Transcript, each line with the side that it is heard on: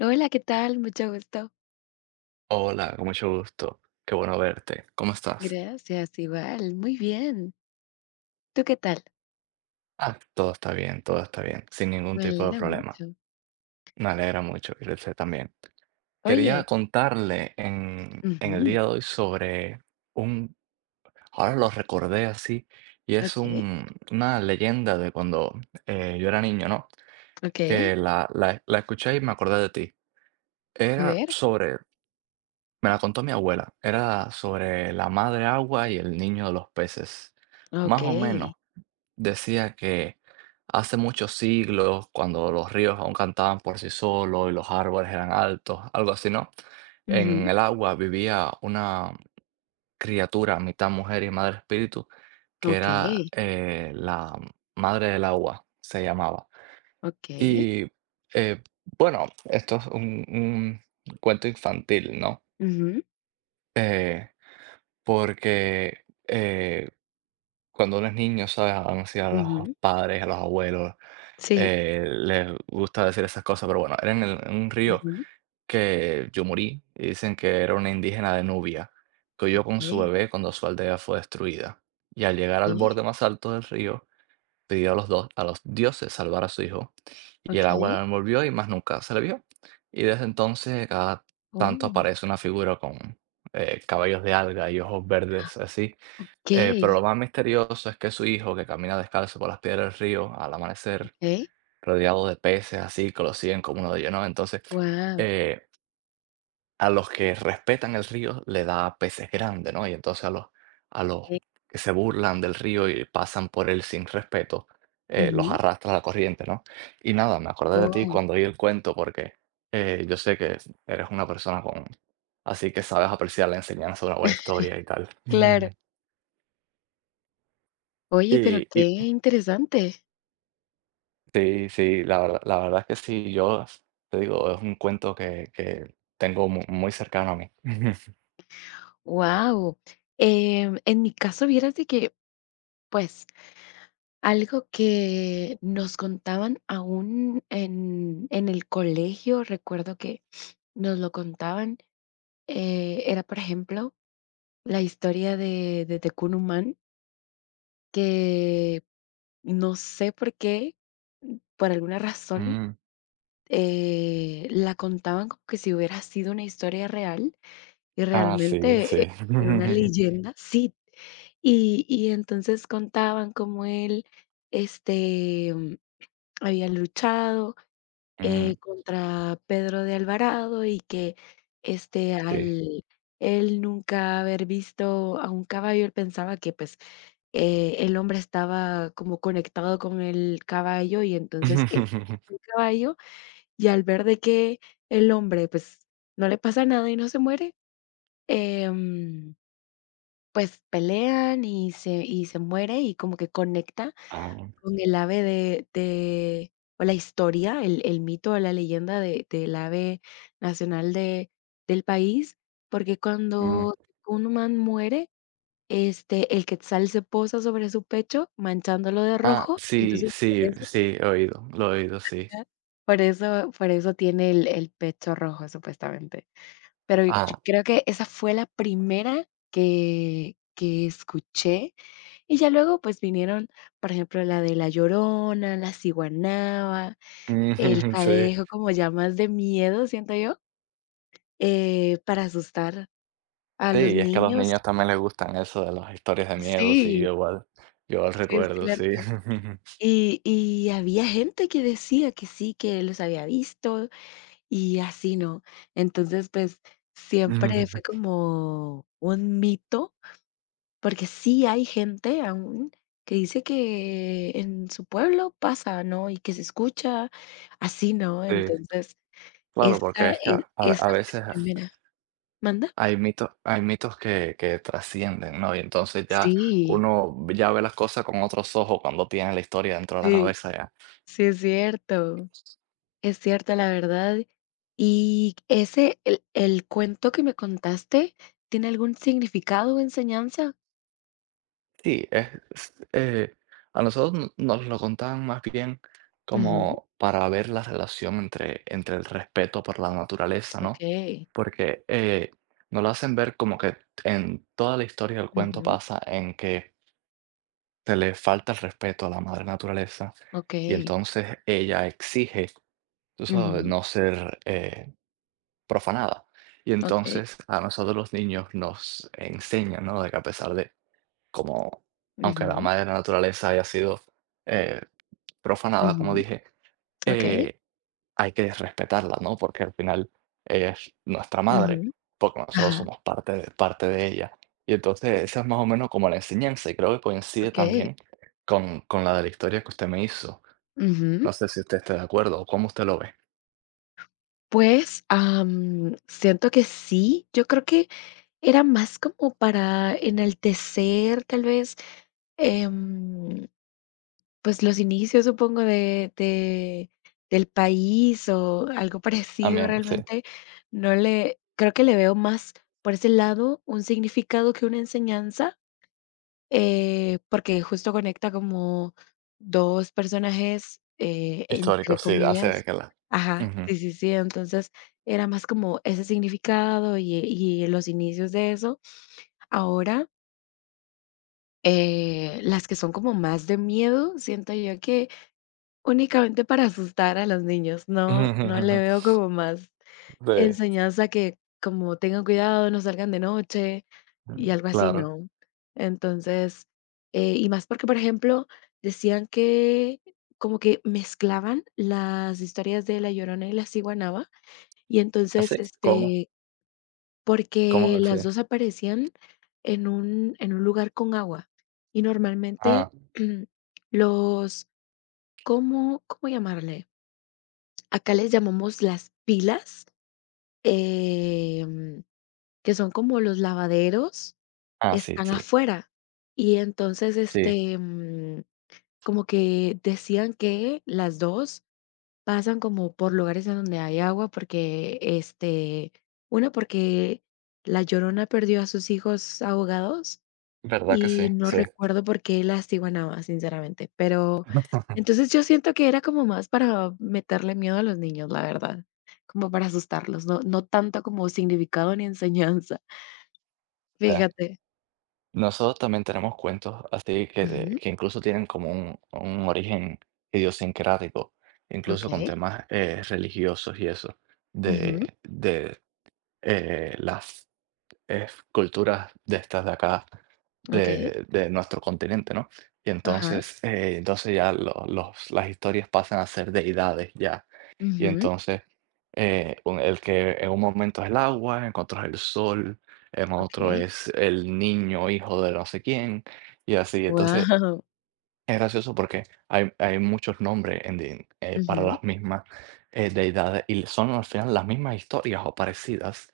left: Hola, ¿qué tal? Mucho gusto.
right: Hola, con mucho gusto. Qué bueno verte. ¿Cómo estás?
left: Gracias, igual. Muy bien. ¿Tú qué tal?
right: Todo está bien, sin ningún
left: Me
right: tipo de
left: alegra
right: problema.
left: mucho.
right: Me alegra mucho que usted también. Quería
left: Oye.
right: contarle en el
left: Ujú.
right: día de hoy sobre un, ahora lo recordé así, y es
left: Okey.
right: un, una leyenda de cuando yo era niño, ¿no?
left: Okey.
right: Que la escuché y me acordé de ti.
left: A
right: Era
left: ver.
right: sobre, me la contó mi abuela, era sobre la madre agua y el niño de los peces, más o menos.
left: Okey.
right: Decía que hace muchos siglos, cuando los ríos aún cantaban por sí solos y los árboles eran altos, algo así, ¿no? En
left: Ujú.
right: el agua vivía una criatura, mitad mujer y madre espíritu, que era
left: Okey.
right: la madre del agua, se llamaba.
left: Okey.
right: Y eh, bueno, esto es un cuento infantil, ¿no?
left: Ujú,
right: Eh, porque cuando uno es niño, ¿sabes? Aún así a los
left: ujú.
right: padres, a los abuelos
left: Sí.
right: les gusta decir esas cosas, pero bueno, era en un río
left: Ujú.
right: que yo morí y dicen que era una indígena de Nubia, que huyó con su
left: Okey.
right: bebé cuando su aldea fue destruida. Y al llegar al
left: Okey.
right: borde más alto del río, pidió a los, dos, a los dioses salvar a su hijo, y el agua
left: Okey.
right: la envolvió y más nunca se le vio. Y desde entonces, cada tanto
left: Oh.
right: aparece una figura con cabellos de alga y ojos verdes así. Pero lo
left: Okey.
right: más misterioso es que su hijo, que camina descalzo por las piedras del río al amanecer,
left: Okey.
right: rodeado de peces, así, que lo siguen como uno de ellos, ¿no? Entonces,
left: Guau.
right: eh, a los que respetan el río le da peces grandes, ¿no? Y entonces a los
left: Ok.
right: que se burlan del río y pasan por él sin respeto, los
left: Ujú.
right: arrastra la corriente, ¿no? Y nada, me acordé de ti
left: Oh.
right: cuando oí el cuento porque yo sé que eres una persona con... Así que sabes apreciar la enseñanza de una buena historia y tal.
left: Claro. Oye, pero
right: Y,
left: qué
right: y
left: interesante.
right: Sí, sí, la verdad es que sí, yo s te digo, es un cuento que tengo mu muy cercano a mí.
left: Wow. En mi caso, vieras de que, pues, algo que nos contaban aún en el colegio, recuerdo que nos lo contaban, era, por ejemplo, la historia de Tecunuman, que no sé por qué, por alguna razón,
right: Mm.
left: la contaban como que si hubiera sido una historia real y
right: Ah, sí,
left: realmente
right: sí.
left: era una leyenda, sí. Y entonces contaban cómo él este, había luchado
right: Mm,
left: contra Pedro de Alvarado y que,
right: sí.
left: al él nunca haber visto a un caballo, él pensaba que, pues, el hombre estaba como conectado con el caballo y entonces él saca el caballo y al ver de que el hombre, pues, no le pasa nada y no se muere, em, pues, pelean y se muere y como que conecta
right: Ah,
left: con el ave de o la historia, el mito o la leyenda de del ave nacional de del país, porque
right: mm.
left: cuando un humano muere, el quetzal se posa sobre su pecho, manchándolo de
right: Ah,
left: rojo, y
right: sí,
left: entonces por
right: sí,
left: eso,
right: sí, he oído, lo he oído, sí.
left: ajá, por eso tiene el pecho rojo, supuestamente. Pero yo
right: Ah,
left: creo que esa fue la primera que escuché y ya luego, pues, vinieron, por ejemplo, la de La Llorona, La Ciguanaba, El
right: sí.
left: Cadejo, como ya más de miedo, siento yo, para asustar a los
right: Sí, es que a los
left: niños.
right: niños también les gustan eso de las historias de miedo, sí,
left: Sí,
right: yo igual
left: sí, es
right: recuerdo, sí.
left: cierto. Y había gente que decía que sí, que los había visto y así, ¿no? Entonces, pues, siempre fue como un mito. Porque sí hay gente aún que dice que en su pueblo pasa, ¿no? Y que se escucha así, ¿no?
right: Sí,
left: Entonces,
right: claro, porque
left: esa
right: es que a
left: esa fue la
right: veces
left: primera. ¿Manda?
right: hay mitos, hay mitos que trascienden, ¿no? Y entonces ya
left: Sí,
right: uno ya ve las cosas con otros ojos cuando tiene la historia dentro de la
left: sí,
right: cabeza ya.
left: sí es cierto, la verdad. Y ese el cuento que me contaste, ¿tiene algún significado o enseñanza?
right: Sí, a nosotros no nos lo contaban más bien
left: Ujú,
right: como para ver la relación entre el respeto por la naturaleza, ¿no?
left: okey.
right: Porque, nos lo hacen ver como que en toda la historia del cuento
left: Ujú,
right: pasa en que se le falta el respeto a la madre naturaleza, y
left: okey.
right: entonces ella exige, tú sabes,
left: Ujú,
right: no ser profanada. Y
left: okey.
right: entonces a nosotros los niños nos enseñan, ¿no? De que a pesar de, como, aunque la
left: Ujú,
right: madre naturaleza haya sido eh, profanada, como
left: ujú,
right: dije,
left: okey.
right: eh, hay que respetarla, ¿no? Porque al final ella es nuestra madre,
left: Ujú,
right: porque nosotros
left: ajá.
right: somos parte de ella. Y entonces esa es más o menos como la enseñanza, y creo que coincide
left: Okey,
right: también con la de la historia que usted me hizo.
left: ujú.
right: No sé si usted está de acuerdo o cómo usted lo ve.
left: Pues, siento que sí, yo creo que era más como para enaltecer, tal vez, em, pues, los inicios, supongo, de del país o algo parecido,
right: También, sí.
left: realmente no le creo que le veo más por ese lado un significado que una enseñanza. Porque justo conecta como 2 personajes,
right: Histórico,
left: entre
right: sí, hace
left: comillas,
right: décadas.
left: ajá,
right: Ujú.
left: sí, sí, sí, entonces era más como ese significado y los inicios de eso. Ahora, las que son como más de miedo, siento yo que únicamente para asustar a los niños, no le veo como más
right: Sí,
left: enseñanza que como tengan cuidado, no salgan de noche y algo así,
right: claro.
left: ¿no? Entonces, y más porque, por ejemplo, decían que como que mezclaban las historias de La Llorona y la Ciguanaba, y entonces,
right: ¿Así? ¿Cómo? ¿Cómo
left: porque las
right: decía?
left: 2 aparecían en un lugar con agua, y normalmente
right: Ah,
left: los cómo llamarle? Acá les llamamos las pilas, em que son como los lavaderos,
right: ah, sí,
left: están
right: sí,
left: afuera. Y entonces,
right: sí,
left: como que decían que las 2 pasan como por lugares en donde hay agua, porque, una porque La Llorona perdió a sus hijos ahogados,
right: verdad que sí,
left: y no
right: sí.
left: recuerdo por qué las iguanabas, sinceramente. Pero, entonces yo siento que era como más para meterle miedo a los niños, la verdad, como para asustarlos, no tanto como significado ni enseñanza.
right: Eh,
left: Fíjate.
right: nosotros también tenemos cuentos así que,
left: Ujú,
right: que incluso tienen como un origen idiosincrático, incluso con
left: okey.
right: temas religiosos y eso,
left: Ujú,
right: de las es culturas de estas de acá,
left: okey.
right: de nuestro continente, ¿no? Y
left: Ajá.
right: entonces, entonces ya las historias pasan a ser deidades ya. Y
left: Ujú,
right: entonces, el que en un momento es el agua, en otro es el sol, en otro
left: okey.
right: es el niño, hijo de no sé quién, y así. Entonces,
left: Wow.
right: es gracioso porque hay muchos nombres en para
left: Ujú.
right: las mismas deidades y son al final las mismas historias o parecidas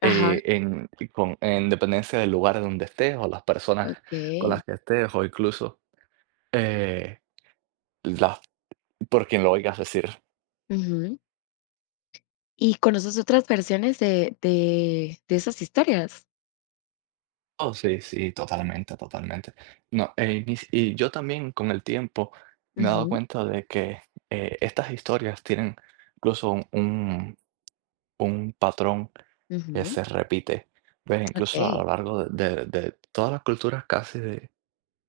left: Ajá,
right: en dependencia del lugar donde estés o las personas con las
left: okey.
right: que estés o incluso eh, las- por quien lo oigas decir.
left: Ujú. ¿Y conoces otras versiones de esas historias?
right: Oh, sí, sí, totalmente, totalmente. No, ni si- y yo también con el tiempo me he dado
left: Ujú,
right: cuenta de que estas historias tienen incluso un patrón que
left: ujú,
right: se repite. ¿Ves? Incluso a lo
left: okey.
right: largo de todas las culturas casi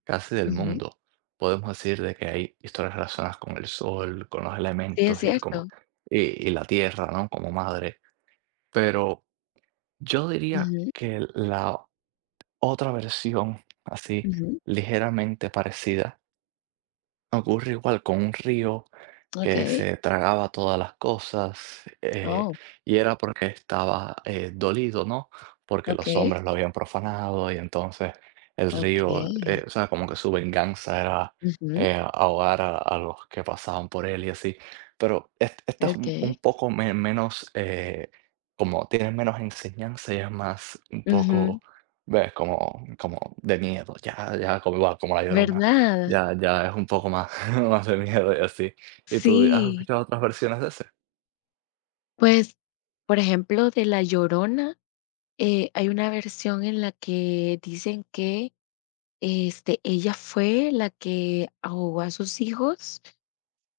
right: casi del
left: Ujú.
right: mundo. Podemos decir de que hay historias relacionadas con el sol, con los
left: Sí,
right: elementos
left: es
right: y,
left: cierto.
right: como, y la tierra, ¿no? Como madre. Pero yo diría
left: Ujú,
right: que la otra versión, así
left: ujú.
right: ligeramente parecida, ocurre igual con un río que
left: Okey.
right: se tragaba todas las cosas,
left: Oh,
right: y era porque estaba dolido, ¿no? Porque los
left: okey,
right: hombres lo habían profanado y entonces el río,
left: okey.
right: o sea, como que su venganza era
left: Ujú,
right: ahogar a los que pasaban por él y así. Pero esta es
left: okey.
right: un poco menos, como tiene menos enseñanza y es más un
left: Ujú.
right: poco, ¿ves? Como, como de miedo, ya, ya como, igual, como la Llorona,
left: ¿Verdad?
right: ya, ya es un poco más, más de miedo y así. ¿Y tú has
left: Sí.
right: escuchado otras versiones de ese?
left: Pues, por ejemplo, de La Llorona. Hay una versión en la que dicen que, ella fue la que ahogó a sus hijos.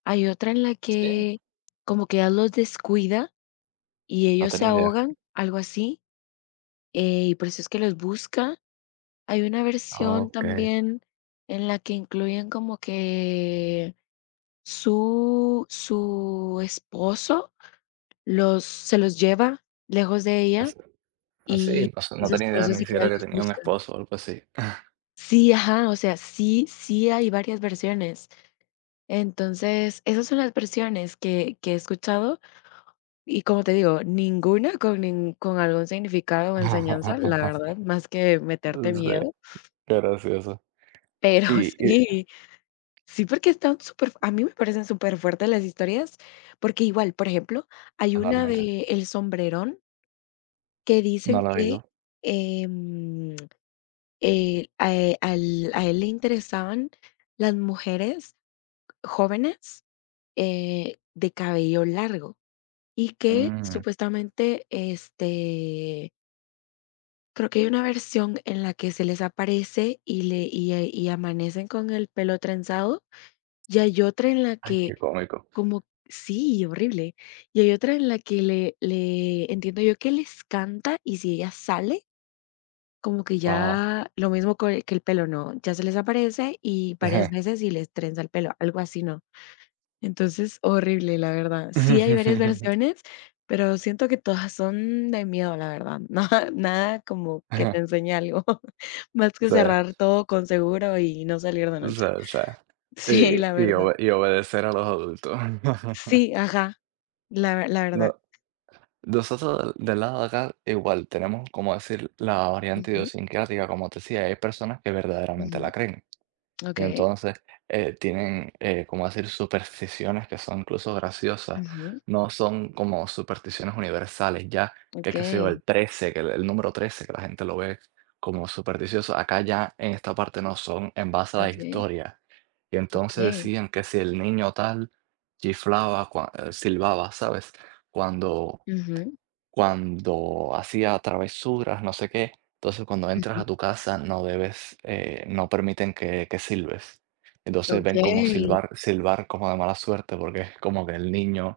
left: Hay otra en la
right: Sí.
left: que como que ella los descuida y
right: No
left: ellos se
right: tenía idea.
left: ahogan, algo así, y por eso es que los busca. Hay una versión
right: Okey.
left: también en la que incluyen como que su esposo los se los lleva lejos de
right: As
left: ella y
right: así, no sé, no
left: entonces
right: tenía
left: por
right: idea
left: eso es
right: ni
left: que
right: siquiera
left: ella
right: que
left: los
right: tenía un
left: busca.
right: esposo o algo así.
left: Sí, ajá, o sea, sí, sí hay varias versiones. Entonces, esas son las versiones que he escuchado y como te digo, ninguna con, con algún significado o enseñanza, la verdad, más que meterte
right: Sí,
left: miedo.
right: qué gracioso.
left: Pero
right: Y y
left: sí, sí, porque están súper, a mí me parecen súper fuertes las historias, porque igual, por ejemplo, hay una
right: totalmente,
left: de El Sombrerón que
right: no
left: dicen
right: lo he
left: que
right: oído.
left: em, él a él le interesaban las mujeres jóvenes de cabello largo y que
right: Mm,
left: supuestamente, creo que hay una versión en la que se les aparece y amanecen con el pelo trenzado y hay otra en la
right: ay,
left: que
right: qué cómico.
left: como, sí, horrible, y hay otra en la que le entiendo yo que les canta y si ella sale, como que
right: Wow.
left: ya lo mismo que el pelo, ¿no? Ya se les aparece y varias veces y les trenza el pelo, algo así, ¿no? Entonces, horrible, la verdad. Sí hay varias versiones, pero siento que todas son de miedo, la verdad. Nada nada como que te enseñe algo, más que
right: Sí,
left: cerrar todo con seguro y no salir de
right: sí,
left: noche.
right: sí.
left: Sí, la
right: Y y
left: verdad.
right: obe y obedecer a los adultos.
left: Sí, ajá, la verdad.
right: No, nosotros del lado de acá igual tenemos, como decir, la variante
left: Ujú,
right: idiosincrática, como te decía, hay personas que verdaderamente la
left: ujú,
right: creen y
left: okey.
right: entonces tienen como decir, supersticiones que son incluso graciosas,
left: Ujú,
right: no son como supersticiones universales, ya que, qué sé yo,
left: okey,
right: el 13, que el número 13 que la gente lo ve como supersticioso, acá ya en esta parte no son en base a la
left: okey,
right: historia. Y entonces
left: okey.
right: decían que si el niño tal chiflaba, silbaba, ¿sabes? Cuando
left: Ujú,
right: cuando hacía travesuras, no sé qué. Entonces, cuando entras
left: ujú,
right: a tu casa, no debes, no permiten que silbes. Entonces ven como
left: okey.
right: silbar, silbar como de mala suerte, porque es como que el niño,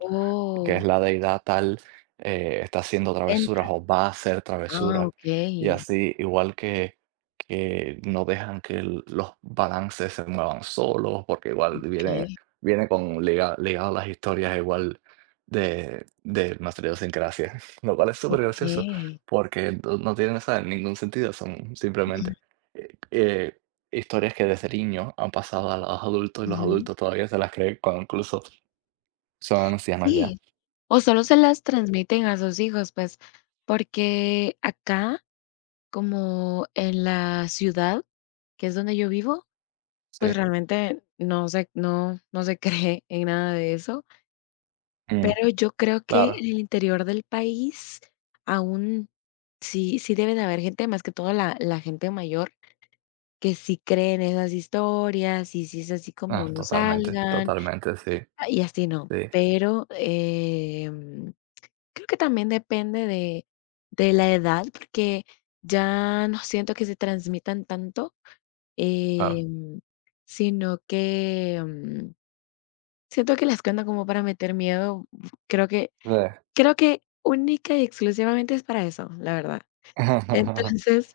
right: que es la deidad tal, está haciendo travesuras
left: entra.
right: o va a hacer
left: Ah,
right: travesuras. Y
left: okey,
right: así, igual que no dejan que los balances se muevan solos, porque igual viene,
left: okey,
right: viene con ligado a las historias igual de nuestra idiosincrasia. Lo cual es súper gracioso,
left: okey.
right: porque no no tienen, ¿sabes? Ningún sentido, son
left: Ujú,
right: simplemente eh, eh, historias que desde niño han pasado a los adultos y los
left: ujú.
right: adultos todavía se las creen cuando incluso son ancianos ya.
left: Sí, o solo se las transmiten a sus hijos, pues, porque acá, como en la ciudad, que es donde yo vivo, pues,
right: Sí,
left: realmente no se no no se cree en nada de eso,
right: mm,
left: pero yo creo que
right: claro,
left: en el interior del país aún sí sí debe de haber gente, más que todo la gente mayor, que sí cree en esas historias, y sí es así como:
right: ah,
left: "No
right: totalmente,
left: salgan",
right: totalmente, sí,
left: ah, y así no,
right: sí,
left: pero, creo que también depende de la edad, porque ya no siento que se transmitan tanto,
right: claro.
left: em, sino que siento que las cuentan como para meter miedo. Creo que,
right: Sí.
left: creo que única y exclusivamente es para eso, la verdad. Entonces,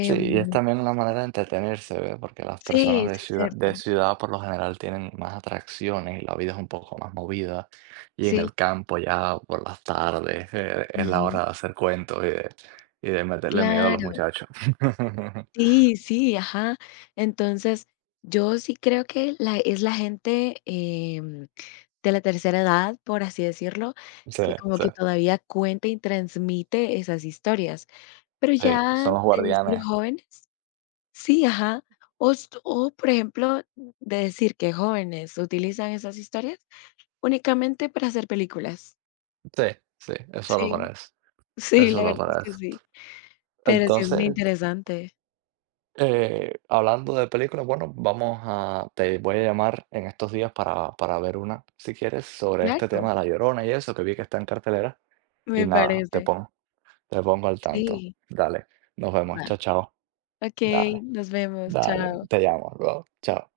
right: Sí, y es también una manera de entretenerse, ¿ve? Porque las personas
left: sí, sí es
right: de
left: cierto.
right: ciudad por lo general tienen más atracciones y la vida es un poco más movida. Y en
left: Sí,
right: el campo ya por las tardes es la
left: ujú,
right: hora de hacer cuentos y de meterle miedo a los
left: claro.
right: muchachos.
left: Sí, sí, ajá. Entonces, yo sí creo que la gente, de la tercera edad, por así decirlo,
right: Sí,
left: que como
right: sí,
left: que todavía cuenta y transmite esas historias. Pero
right: sí,
left: ya
right: son los
left: de decir
right: guardianes.
left: jóvenes, sí, ajá. Por ejemplo, de decir que jóvenes utilizan esas historias únicamente para hacer películas.
right: Sí, sí, es solo
left: Sí,
right: para eso. Es
left: sí, la
right: solo
left: verdad es
right: para
left: que
right: eso.
left: sí. Pero sí es muy
right: Entonces,
left: interesante.
right: Hablando de películas, bueno, vamos a, te voy a llamar en estos días para ver una, si quieres, sobre este
left: Claro,
right: tema de La Llorona y eso, que vi que está en cartelera. Y
left: me
right: nada,
left: parece.
right: te pongo al tanto.
left: Sí,
right: Dale, nos vemos,
left: bye.
right: chao, chao.
left: Okey,
right: Dale,
left: nos vemos,
right: dale,
left: chao.
right: te llamo, luego, chao.